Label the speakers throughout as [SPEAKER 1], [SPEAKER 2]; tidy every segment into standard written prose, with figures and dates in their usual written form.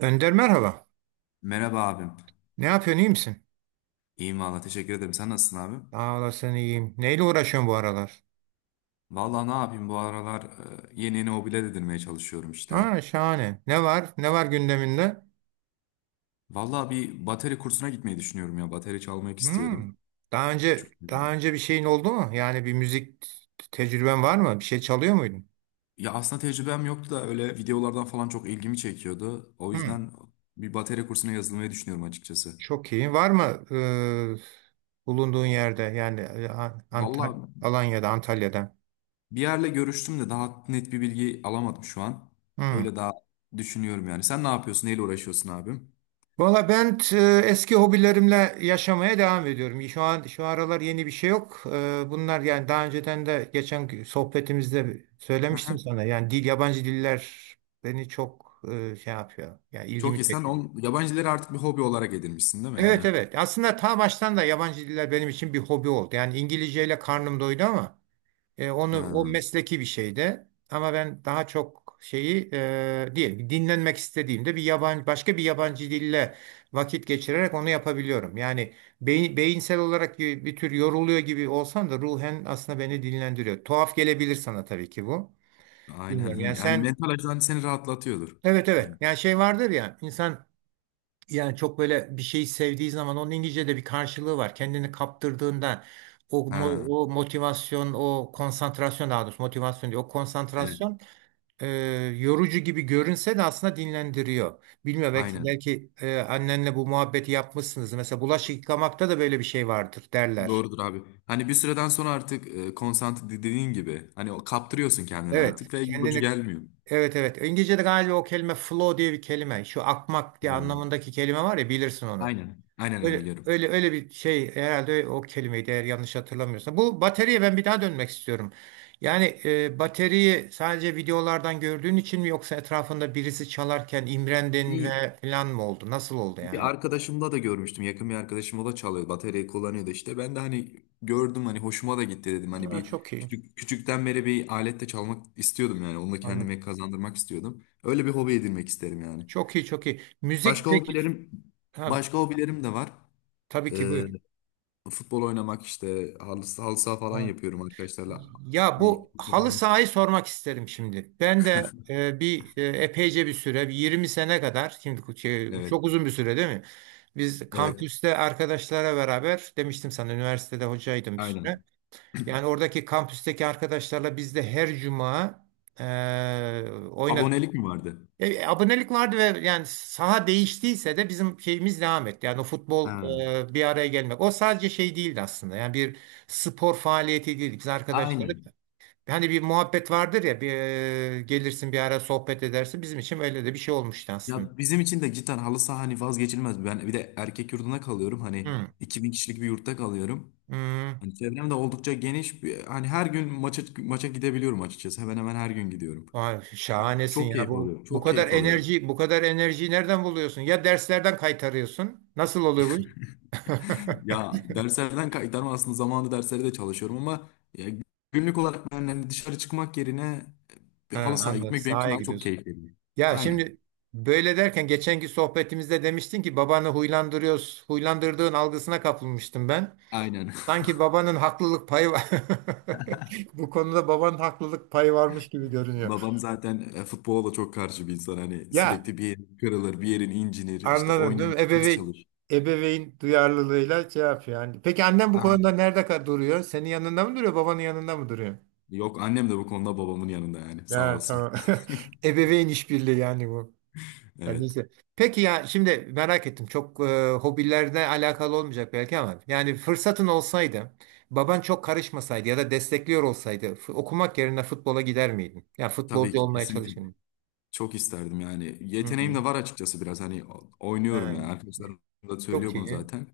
[SPEAKER 1] Önder merhaba.
[SPEAKER 2] Merhaba abim.
[SPEAKER 1] Ne yapıyorsun, iyi misin?
[SPEAKER 2] İyiyim valla teşekkür ederim. Sen nasılsın abim?
[SPEAKER 1] Sağ olasın, iyiyim. Neyle uğraşıyorsun bu aralar?
[SPEAKER 2] Valla ne yapayım bu aralar, yeni yeni hobiler edinmeye çalışıyorum işte.
[SPEAKER 1] Ha, şahane. Ne var? Ne var gündeminde?
[SPEAKER 2] Valla bir bateri kursuna gitmeyi düşünüyorum ya. Bateri çalmak
[SPEAKER 1] Hmm.
[SPEAKER 2] istiyordum.
[SPEAKER 1] Daha önce
[SPEAKER 2] Küçük.
[SPEAKER 1] daha önce bir şeyin oldu mu? Yani bir müzik tecrüben var mı? Bir şey çalıyor muydun?
[SPEAKER 2] Ya aslında tecrübem yoktu da öyle videolardan falan çok ilgimi çekiyordu. O
[SPEAKER 1] Hmm.
[SPEAKER 2] yüzden bir bateri kursuna yazılmayı düşünüyorum açıkçası.
[SPEAKER 1] Çok iyi. Var mı bulunduğun yerde yani
[SPEAKER 2] Valla
[SPEAKER 1] Antal Alanya'da, Antalya'da?
[SPEAKER 2] bir yerle görüştüm de daha net bir bilgi alamadım şu an.
[SPEAKER 1] Hmm.
[SPEAKER 2] Öyle daha düşünüyorum yani. Sen ne yapıyorsun? Neyle uğraşıyorsun abim?
[SPEAKER 1] Valla ben t- Eski hobilerimle yaşamaya devam ediyorum. Şu an şu aralar yeni bir şey yok. Bunlar yani daha önceden de geçen sohbetimizde söylemiştim sana. Yani dil, yabancı diller beni çok şey yapıyor. Yani
[SPEAKER 2] Çok
[SPEAKER 1] ilgimi
[SPEAKER 2] iyi. Sen
[SPEAKER 1] çekiyor.
[SPEAKER 2] yabancıları artık bir hobi olarak edinmişsin değil mi?
[SPEAKER 1] Evet,
[SPEAKER 2] Hani
[SPEAKER 1] evet. Aslında ta baştan da yabancı diller benim için bir hobi oldu. Yani İngilizceyle karnım doydu ama. Onu,
[SPEAKER 2] ha,
[SPEAKER 1] o mesleki bir şey de ama ben daha çok şeyi diyelim ki dinlenmek istediğimde bir yabancı, başka bir yabancı dille vakit geçirerek onu yapabiliyorum. Yani beyinsel olarak bir tür yoruluyor gibi olsam da ruhen aslında beni dinlendiriyor. Tuhaf gelebilir sana tabii ki bu. Bilmiyorum.
[SPEAKER 2] aynen.
[SPEAKER 1] Yani
[SPEAKER 2] Yani
[SPEAKER 1] sen
[SPEAKER 2] mental açıdan seni rahatlatıyordur.
[SPEAKER 1] evet, evet,
[SPEAKER 2] Yani,
[SPEAKER 1] yani şey vardır ya, insan yani çok böyle bir şeyi sevdiği zaman onun İngilizce'de bir karşılığı var. Kendini kaptırdığında
[SPEAKER 2] ha,
[SPEAKER 1] o motivasyon, o konsantrasyon, daha doğrusu motivasyon değil, o
[SPEAKER 2] evet,
[SPEAKER 1] konsantrasyon, e, yorucu gibi görünse de aslında dinlendiriyor. Bilmiyorum,
[SPEAKER 2] aynen.
[SPEAKER 1] belki annenle bu muhabbeti yapmışsınız. Mesela bulaşık yıkamakta da böyle bir şey vardır derler.
[SPEAKER 2] Doğrudur abi. Hani bir süreden sonra artık, konsantre dediğin gibi hani o kaptırıyorsun kendini
[SPEAKER 1] Evet,
[SPEAKER 2] artık ve yorucu
[SPEAKER 1] kendini
[SPEAKER 2] gelmiyor.
[SPEAKER 1] evet, evet. İngilizce'de galiba o kelime flow diye bir kelime. Şu akmak diye
[SPEAKER 2] Yani,
[SPEAKER 1] anlamındaki kelime var ya, bilirsin onu.
[SPEAKER 2] aynen. Aynen ben
[SPEAKER 1] Öyle,
[SPEAKER 2] biliyorum.
[SPEAKER 1] öyle öyle bir şey herhalde, o kelimeydi eğer yanlış hatırlamıyorsam. Bu bataryaya ben bir daha dönmek istiyorum. Yani bataryayı sadece videolardan gördüğün için mi yoksa etrafında birisi çalarken imrendin
[SPEAKER 2] İyi.
[SPEAKER 1] ve falan mı oldu? Nasıl oldu
[SPEAKER 2] Bir
[SPEAKER 1] yani?
[SPEAKER 2] arkadaşımda da görmüştüm. Yakın bir arkadaşım o da çalıyor. Bataryayı kullanıyordu işte. Ben de hani gördüm, hani hoşuma da gitti dedim. Hani
[SPEAKER 1] Ha,
[SPEAKER 2] bir
[SPEAKER 1] çok iyi.
[SPEAKER 2] küçükten beri bir aletle çalmak istiyordum yani. Onu da
[SPEAKER 1] Anladım.
[SPEAKER 2] kendime kazandırmak istiyordum. Öyle bir hobi edinmek isterim yani.
[SPEAKER 1] Çok iyi, çok iyi. Müzik
[SPEAKER 2] Başka
[SPEAKER 1] peki.
[SPEAKER 2] hobilerim
[SPEAKER 1] Ha,
[SPEAKER 2] Başka hobilerim de var.
[SPEAKER 1] tabii ki
[SPEAKER 2] Ee,
[SPEAKER 1] buyur.
[SPEAKER 2] Futbol oynamak işte halı saha falan
[SPEAKER 1] Ha.
[SPEAKER 2] yapıyorum arkadaşlarla.
[SPEAKER 1] Ya
[SPEAKER 2] Bir-
[SPEAKER 1] bu halı
[SPEAKER 2] Falan.
[SPEAKER 1] sahayı sormak isterim şimdi. Ben de epeyce bir süre, bir 20 sene kadar, şimdi şey,
[SPEAKER 2] Evet.
[SPEAKER 1] çok uzun bir süre değil mi? Biz
[SPEAKER 2] Evet.
[SPEAKER 1] kampüste arkadaşlara beraber demiştim sana, üniversitede hocaydım bir süre.
[SPEAKER 2] Aynen.
[SPEAKER 1] Yani oradaki kampüsteki arkadaşlarla biz de her cuma oynadık.
[SPEAKER 2] Abonelik mi vardı?
[SPEAKER 1] Abonelik vardı ve yani saha değiştiyse de bizim şeyimiz devam etti. Yani o futbol
[SPEAKER 2] Ha.
[SPEAKER 1] bir araya gelmek. O sadece şey değildi aslında. Yani bir spor faaliyeti değildi. Biz arkadaşlarla
[SPEAKER 2] Aynen.
[SPEAKER 1] hani bir muhabbet vardır ya, gelirsin bir ara sohbet edersin. Bizim için öyle de bir şey olmuştu aslında.
[SPEAKER 2] Ya bizim için de cidden halı saha hani vazgeçilmez. Ben bir de erkek yurdunda kalıyorum. Hani
[SPEAKER 1] Hı,
[SPEAKER 2] 2000 kişilik bir yurtta kalıyorum.
[SPEAKER 1] hı.
[SPEAKER 2] Hani çevrem de oldukça geniş. Hani her gün maça gidebiliyorum açıkçası. Hemen hemen her gün gidiyorum.
[SPEAKER 1] Vay, şahanesin ya. Bu bu
[SPEAKER 2] Çok
[SPEAKER 1] kadar
[SPEAKER 2] keyif alıyorum.
[SPEAKER 1] enerji, bu kadar enerjiyi nereden buluyorsun? Ya derslerden kaytarıyorsun. Nasıl oluyor bu iş?
[SPEAKER 2] Ya derslerden kaytarma aslında zamanında derslere de çalışıyorum, ama ya günlük olarak ben hani dışarı çıkmak yerine bir halı
[SPEAKER 1] Ha,
[SPEAKER 2] sahaya
[SPEAKER 1] anladım.
[SPEAKER 2] gitmek benim için
[SPEAKER 1] Sahaya
[SPEAKER 2] daha çok
[SPEAKER 1] gidiyorsun.
[SPEAKER 2] keyif veriyor.
[SPEAKER 1] Ya
[SPEAKER 2] Aynen.
[SPEAKER 1] şimdi böyle derken geçenki sohbetimizde demiştin ki babanı huylandırıyoruz. Huylandırdığın algısına kapılmıştım ben.
[SPEAKER 2] Aynen.
[SPEAKER 1] Sanki babanın haklılık payı var. Bu konuda babanın haklılık payı varmış gibi görünüyor.
[SPEAKER 2] Babam zaten, futbola da çok karşı bir insan. Hani
[SPEAKER 1] Ya,
[SPEAKER 2] sürekli bir yerin kırılır, bir yerin incinir. İşte
[SPEAKER 1] anladım değil
[SPEAKER 2] oynar,
[SPEAKER 1] mi?
[SPEAKER 2] ders
[SPEAKER 1] Ebeveyn,
[SPEAKER 2] çalış.
[SPEAKER 1] ebeveyn duyarlılığıyla şey yapıyor. Yani, peki annem bu konuda
[SPEAKER 2] Aynen.
[SPEAKER 1] nerede ka- duruyor? Senin yanında mı duruyor, babanın yanında mı duruyor?
[SPEAKER 2] Yok, annem de bu konuda babamın yanında yani. Sağ
[SPEAKER 1] Ya,
[SPEAKER 2] olsun.
[SPEAKER 1] tamam. Ebeveyn işbirliği yani bu. Yani
[SPEAKER 2] Evet.
[SPEAKER 1] neyse. Peki ya şimdi merak ettim. Çok hobilerle alakalı olmayacak belki ama yani fırsatın olsaydı, baban çok karışmasaydı ya da destekliyor olsaydı, f- okumak yerine futbola gider miydin? Ya
[SPEAKER 2] Tabii
[SPEAKER 1] futbolcu
[SPEAKER 2] ki
[SPEAKER 1] olmaya
[SPEAKER 2] kesinlikle.
[SPEAKER 1] çalışır mıydın?
[SPEAKER 2] Çok isterdim yani.
[SPEAKER 1] Hı
[SPEAKER 2] Yeteneğim
[SPEAKER 1] hı.
[SPEAKER 2] de var açıkçası biraz. Hani oynuyorum yani.
[SPEAKER 1] Evet.
[SPEAKER 2] Arkadaşlarım da
[SPEAKER 1] Çok
[SPEAKER 2] söylüyor bunu
[SPEAKER 1] iyi.
[SPEAKER 2] zaten.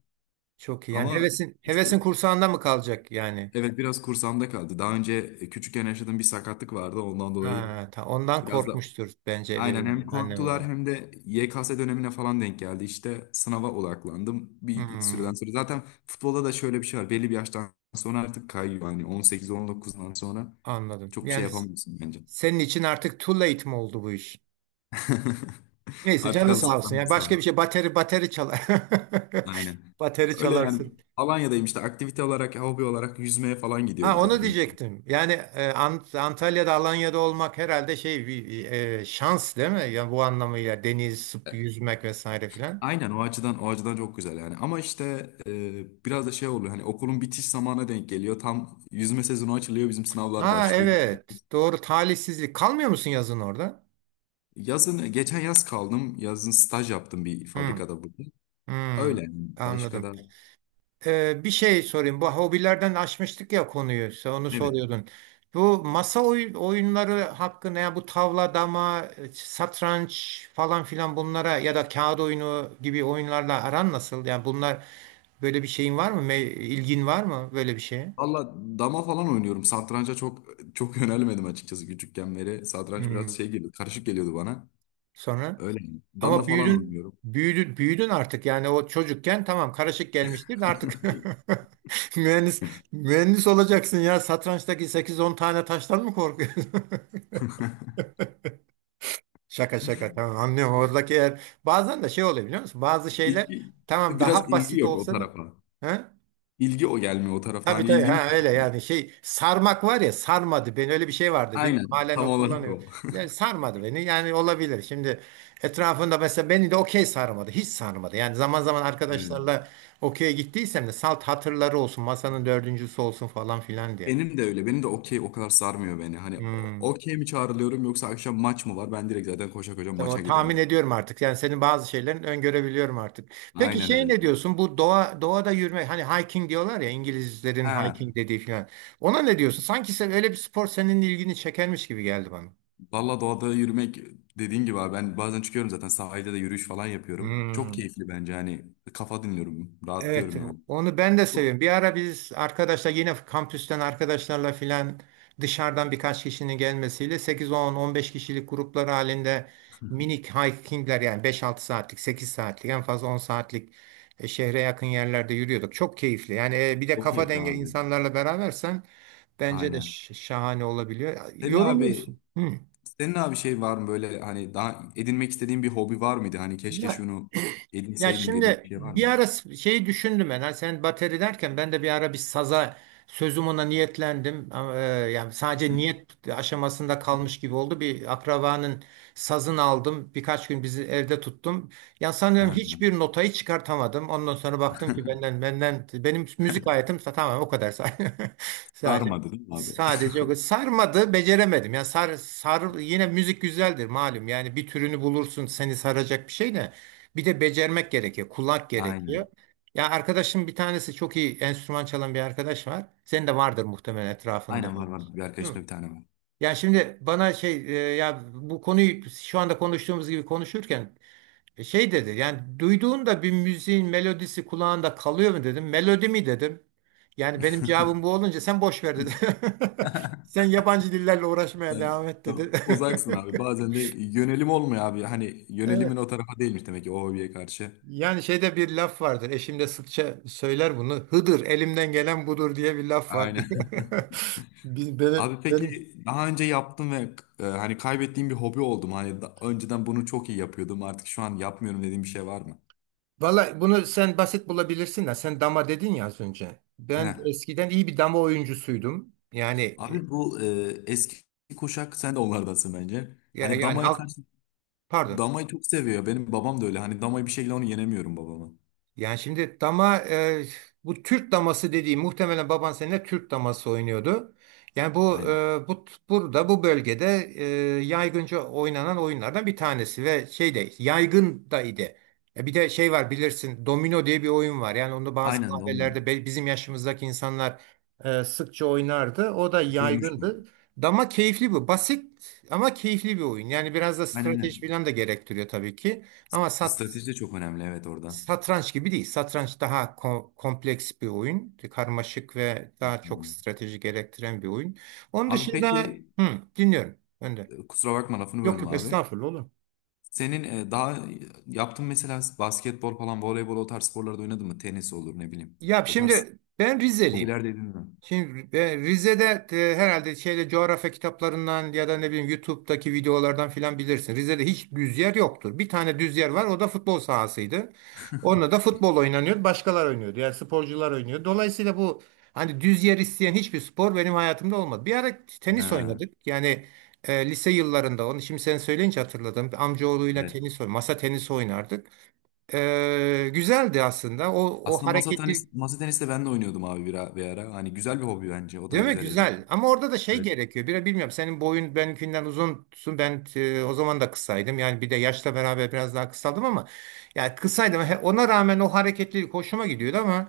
[SPEAKER 1] Çok iyi. Yani
[SPEAKER 2] Ama
[SPEAKER 1] hevesin
[SPEAKER 2] işte
[SPEAKER 1] hevesin kursağında mı kalacak yani?
[SPEAKER 2] evet, biraz kursamda kaldı. Daha önce, küçükken yaşadığım bir sakatlık vardı. Ondan dolayı
[SPEAKER 1] Ha, ta- ondan
[SPEAKER 2] biraz da
[SPEAKER 1] korkmuştur bence
[SPEAKER 2] aynen
[SPEAKER 1] ebeveyn,
[SPEAKER 2] hem
[SPEAKER 1] anne
[SPEAKER 2] korktular
[SPEAKER 1] baba.
[SPEAKER 2] hem de YKS dönemine falan denk geldi. İşte sınava odaklandım bir
[SPEAKER 1] Hmm,
[SPEAKER 2] süreden sonra. Zaten futbolda da şöyle bir şey var. Belli bir yaştan sonra artık kayıyor. Hani 18-19'dan sonra
[SPEAKER 1] anladım.
[SPEAKER 2] çok bir şey
[SPEAKER 1] Yani s-
[SPEAKER 2] yapamıyorsun bence.
[SPEAKER 1] senin için artık too late mi oldu bu iş? Neyse,
[SPEAKER 2] Artık
[SPEAKER 1] canı
[SPEAKER 2] halı
[SPEAKER 1] sağ olsun.
[SPEAKER 2] sahadan
[SPEAKER 1] Yani
[SPEAKER 2] biz de
[SPEAKER 1] başka
[SPEAKER 2] abi.
[SPEAKER 1] bir şey, bateri çalar.
[SPEAKER 2] Aynen.
[SPEAKER 1] Bateri
[SPEAKER 2] Öyle yani
[SPEAKER 1] çalarsın.
[SPEAKER 2] Alanya'dayım işte aktivite olarak, hobi olarak yüzmeye falan
[SPEAKER 1] Ha,
[SPEAKER 2] gidiyoruz
[SPEAKER 1] onu
[SPEAKER 2] yani.
[SPEAKER 1] diyecektim. Yani Antalya'da, Alanya'da olmak herhalde şey bir şans değil mi? Yani bu anlamıyla deniz, sıp- yüzmek vesaire filan.
[SPEAKER 2] Aynen, o açıdan çok güzel yani. Ama işte, biraz da şey oluyor, hani okulun bitiş zamanına denk geliyor. Tam yüzme sezonu açılıyor, bizim sınavlar
[SPEAKER 1] Ha,
[SPEAKER 2] başlıyor.
[SPEAKER 1] evet. Doğru, talihsizlik. Kalmıyor musun yazın orada?
[SPEAKER 2] Yazın, geçen yaz kaldım. Yazın staj yaptım bir
[SPEAKER 1] Hmm,
[SPEAKER 2] fabrikada burada.
[SPEAKER 1] hmm,
[SPEAKER 2] Öyle yani. Başka
[SPEAKER 1] anladım.
[SPEAKER 2] da
[SPEAKER 1] Bir şey sorayım. Bu hobilerden açmıştık ya konuyu. Sen onu
[SPEAKER 2] evet.
[SPEAKER 1] soruyordun. Bu masa oy- oyunları hakkında, ya bu tavla, dama, satranç falan filan, bunlara ya da kağıt oyunu gibi oyunlarla aran nasıl? Yani bunlar, böyle bir şeyin var mı? Me- ilgin var mı böyle bir şeye?
[SPEAKER 2] Valla dama falan oynuyorum. Satranca çok yönelmedim açıkçası küçükken beri. Satranç
[SPEAKER 1] Hmm.
[SPEAKER 2] biraz karışık geliyordu bana.
[SPEAKER 1] Sonra
[SPEAKER 2] Öyle yani. Dama
[SPEAKER 1] ama
[SPEAKER 2] falan
[SPEAKER 1] büyüdün
[SPEAKER 2] oynuyorum.
[SPEAKER 1] büyüdün büyüdün artık. Yani o çocukken tamam, karışık gelmiştir de artık mühendis mühendis olacaksın ya. Satrançtaki sekiz on tane taştan mı korkuyorsun? Şaka şaka, tamam, anlıyorum oradaki yer, bazen de şey oluyor biliyor musun? Bazı şeyler
[SPEAKER 2] İlgi,
[SPEAKER 1] tamam
[SPEAKER 2] biraz
[SPEAKER 1] daha
[SPEAKER 2] ilgi
[SPEAKER 1] basit
[SPEAKER 2] yok o
[SPEAKER 1] olsa da,
[SPEAKER 2] tarafa.
[SPEAKER 1] ha?
[SPEAKER 2] İlgi o gelmiyor o tarafta.
[SPEAKER 1] Tabii
[SPEAKER 2] Hani
[SPEAKER 1] tabii,
[SPEAKER 2] ilgimi
[SPEAKER 1] ha, öyle
[SPEAKER 2] çekmiyor.
[SPEAKER 1] yani şey, sarmak var ya, sarmadı beni, öyle bir şey vardı, bilmiyorum
[SPEAKER 2] Aynen.
[SPEAKER 1] halen
[SPEAKER 2] Tam
[SPEAKER 1] o
[SPEAKER 2] olarak
[SPEAKER 1] kullanıyor.
[SPEAKER 2] o.
[SPEAKER 1] Yani sarmadı beni yani, olabilir şimdi, etrafında mesela, beni de okey sarmadı, hiç sarmadı yani, zaman zaman
[SPEAKER 2] Hmm.
[SPEAKER 1] arkadaşlarla okey'e gittiysem de salt hatırları olsun, masanın dördüncüsü olsun falan filan diye.
[SPEAKER 2] Benim de öyle. Benim de okey o kadar sarmıyor beni. Hani
[SPEAKER 1] Hmm.
[SPEAKER 2] okey mi çağrılıyorum, yoksa akşam maç mı var? Ben direkt zaten koşa koşa maça
[SPEAKER 1] Tamam, tahmin
[SPEAKER 2] giderim.
[SPEAKER 1] ediyorum artık. Yani senin bazı şeylerin öngörebiliyorum artık. Peki
[SPEAKER 2] Aynen
[SPEAKER 1] şey,
[SPEAKER 2] öyle.
[SPEAKER 1] ne diyorsun? Bu doğa, doğada yürüme, hani hiking diyorlar ya, İngilizlerin
[SPEAKER 2] Ha,
[SPEAKER 1] hiking dediği falan. Ona ne diyorsun? Sanki sen öyle bir spor, senin ilgini çekermiş gibi geldi bana.
[SPEAKER 2] valla doğada yürümek dediğin gibi abi, ben bazen çıkıyorum, zaten sahilde de yürüyüş falan yapıyorum. Çok
[SPEAKER 1] Hmm.
[SPEAKER 2] keyifli bence, hani kafa dinliyorum,
[SPEAKER 1] Evet,
[SPEAKER 2] rahatlıyorum yani.
[SPEAKER 1] onu ben de
[SPEAKER 2] Çok,
[SPEAKER 1] seviyorum. Bir ara biz arkadaşlar yine kampüsten arkadaşlarla filan, dışarıdan birkaç kişinin gelmesiyle sekiz on on beş kişilik gruplar halinde minik hikingler, yani beş altı saatlik, 8 saatlik, en fazla 10 saatlik, şehre yakın yerlerde yürüyorduk. Çok keyifli. Yani bir de
[SPEAKER 2] çok
[SPEAKER 1] kafa
[SPEAKER 2] keyifli
[SPEAKER 1] denge
[SPEAKER 2] abi.
[SPEAKER 1] insanlarla berabersen bence de
[SPEAKER 2] Aynen.
[SPEAKER 1] ş- şahane olabiliyor.
[SPEAKER 2] Senin abi
[SPEAKER 1] Yoruluyorsun. Hı.
[SPEAKER 2] Senin abi şey var mı böyle, hani daha edinmek istediğin bir hobi var mıydı? Hani keşke
[SPEAKER 1] Ya,
[SPEAKER 2] şunu
[SPEAKER 1] ya
[SPEAKER 2] edinseydim dediğin bir
[SPEAKER 1] şimdi
[SPEAKER 2] şey var
[SPEAKER 1] bir
[SPEAKER 2] mı?
[SPEAKER 1] ara s- şeyi düşündüm ben. Ha, sen bateri derken ben de bir ara bir saza sözüm ona niyetlendim. Yani sadece niyet aşamasında kalmış gibi oldu. Bir akrabanın sazını aldım. Birkaç gün bizi evde tuttum. Ya sanıyorum
[SPEAKER 2] Ha.
[SPEAKER 1] hiçbir notayı çıkartamadım. Ondan sonra baktım ki benden benim müzik hayatım tamamen o kadar say- sadece.
[SPEAKER 2] Sarmadı değil mi abi?
[SPEAKER 1] Sadece o, sarmadı, beceremedim. Ya sar sar, yine müzik güzeldir malum. Yani bir türünü bulursun seni saracak, bir şey de bir de becermek gerekiyor. Kulak gerekiyor.
[SPEAKER 2] Aynen.
[SPEAKER 1] Ya arkadaşım bir tanesi çok iyi enstrüman çalan bir arkadaş var. Senin de vardır muhtemelen etrafında. Değil
[SPEAKER 2] Var. Bir
[SPEAKER 1] mi?
[SPEAKER 2] arkadaşımda bir tane var.
[SPEAKER 1] Ya şimdi bana şey, ya bu konuyu şu anda konuştuğumuz gibi konuşurken şey dedi, yani duyduğunda bir müziğin melodisi kulağında kalıyor mu dedim. Melodi mi dedim. Yani benim cevabım bu olunca sen boş ver dedi. Sen yabancı dillerle uğraşmaya
[SPEAKER 2] Evet,
[SPEAKER 1] devam et dedi.
[SPEAKER 2] tamam. Uzaksın abi. Bazen de yönelim olmuyor abi. Hani yönelimin
[SPEAKER 1] Evet.
[SPEAKER 2] o tarafa değilmiş demek ki o hobiye karşı.
[SPEAKER 1] Yani şeyde bir laf vardır. Eşim de sıkça söyler bunu. Hıdır elimden gelen budur diye bir laf var.
[SPEAKER 2] Aynen.
[SPEAKER 1] Biz- benim,
[SPEAKER 2] Abi
[SPEAKER 1] benim.
[SPEAKER 2] peki daha önce yaptım ve, hani kaybettiğim bir hobi oldum. Hani önceden bunu çok iyi yapıyordum. Artık şu an yapmıyorum dediğim bir şey var mı?
[SPEAKER 1] Valla bunu sen basit bulabilirsin de sen dama dedin ya az önce.
[SPEAKER 2] He.
[SPEAKER 1] Ben eskiden iyi bir dama oyuncusuydum. Yani
[SPEAKER 2] Abi bu, eski kuşak sen de onlardansın bence.
[SPEAKER 1] ya-
[SPEAKER 2] Hani
[SPEAKER 1] yani
[SPEAKER 2] damaya
[SPEAKER 1] alt,
[SPEAKER 2] karşı
[SPEAKER 1] pardon.
[SPEAKER 2] damayı çok seviyor. Benim babam da öyle. Hani damayı bir şekilde, onu yenemiyorum babamı.
[SPEAKER 1] Yani şimdi dama bu Türk daması dediği, muhtemelen baban seninle Türk daması oynuyordu. Yani bu
[SPEAKER 2] Aynen.
[SPEAKER 1] burada bu bölgede e, yaygınca oynanan oyunlardan bir tanesi ve şey de yaygın da idi. Bir de şey var, bilirsin, domino diye bir oyun var. Yani onu bazı
[SPEAKER 2] Aynen domino.
[SPEAKER 1] kahvelerde be- bizim yaşımızdaki insanlar sıkça oynardı. O da yaygındı.
[SPEAKER 2] Duymuştum.
[SPEAKER 1] Dama keyifli bu. Basit ama keyifli bir oyun. Yani biraz da strateji
[SPEAKER 2] Aynen.
[SPEAKER 1] falan da gerektiriyor tabii ki. Ama sat,
[SPEAKER 2] Strateji de çok önemli, evet, orada.
[SPEAKER 1] satranç gibi değil. Satranç daha ko- kompleks bir oyun. Karmaşık ve daha çok strateji gerektiren bir oyun. Onun
[SPEAKER 2] Abi
[SPEAKER 1] dışında
[SPEAKER 2] peki,
[SPEAKER 1] hı, dinliyorum. Önde.
[SPEAKER 2] kusura bakma, lafını
[SPEAKER 1] Yok
[SPEAKER 2] böldüm
[SPEAKER 1] yok,
[SPEAKER 2] abi.
[SPEAKER 1] estağfurullah, olur.
[SPEAKER 2] Senin, daha yaptığın mesela basketbol falan, voleybol o tarz sporlarda oynadın mı? Tenis olur ne bileyim.
[SPEAKER 1] Ya
[SPEAKER 2] O tarz
[SPEAKER 1] şimdi ben Rizeliyim.
[SPEAKER 2] hobiler dedin mi?
[SPEAKER 1] Şimdi Rize'de herhalde şeyde, coğrafya kitaplarından ya da ne bileyim YouTube'daki videolardan filan bilirsin. Rize'de hiç düz yer yoktur. Bir tane düz yer var. O da futbol sahasıydı. Onunla da futbol oynanıyordu. Başkalar oynuyordu. Yani sporcular oynuyordu. Dolayısıyla bu hani düz yer isteyen hiçbir spor benim hayatımda olmadı. Bir ara tenis
[SPEAKER 2] Ha,
[SPEAKER 1] oynadık. Yani lise yıllarında, onu şimdi sen söyleyince hatırladım. Amcaoğluyla
[SPEAKER 2] evet.
[SPEAKER 1] tenis oyn, masa tenisi oynardık. Güzeldi aslında. O
[SPEAKER 2] Aslında
[SPEAKER 1] hareketli
[SPEAKER 2] masa tenis de ben de oynuyordum abi bir ara. Hani güzel bir hobi bence. O da
[SPEAKER 1] değil mi?
[SPEAKER 2] güzel edin.
[SPEAKER 1] Güzel. Ama orada da şey
[SPEAKER 2] Evet.
[SPEAKER 1] gerekiyor. Biraz bilmiyorum. Senin boyun benimkinden uzunsun. Ben o zaman da kısaydım. Yani bir de yaşla beraber biraz daha kısaldım ama yani kısaydım. He- ona rağmen o hareketlilik hoşuma gidiyordu ama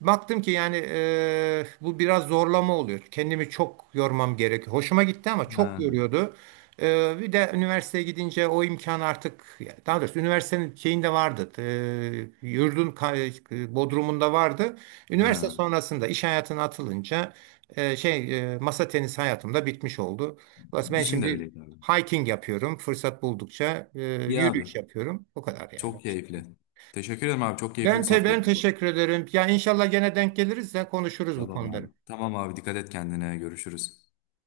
[SPEAKER 1] baktım ki yani bu biraz zorlama oluyor. Kendimi çok yormam gerekiyor. Hoşuma gitti ama çok
[SPEAKER 2] Ha,
[SPEAKER 1] yoruyordu. Bir de üniversiteye gidince o imkan artık, daha doğrusu üniversitenin şeyinde vardı. Yurdun ka- bodrumunda vardı. Üniversite
[SPEAKER 2] ha.
[SPEAKER 1] sonrasında iş hayatına atılınca masa tenisi hayatımda bitmiş oldu. Dolayısıyla ben
[SPEAKER 2] Bizim de
[SPEAKER 1] şimdi
[SPEAKER 2] öyleydi abi.
[SPEAKER 1] hiking yapıyorum. Fırsat buldukça
[SPEAKER 2] İyi abi.
[SPEAKER 1] yürüyüş yapıyorum. O kadar yani.
[SPEAKER 2] Çok keyifli. Teşekkür ederim abi. Çok keyifli bir
[SPEAKER 1] Ben
[SPEAKER 2] sohbetti bu.
[SPEAKER 1] teşekkür ederim. Ya inşallah gene denk geliriz de konuşuruz bu konuları.
[SPEAKER 2] Tamam abi. Dikkat et kendine. Görüşürüz.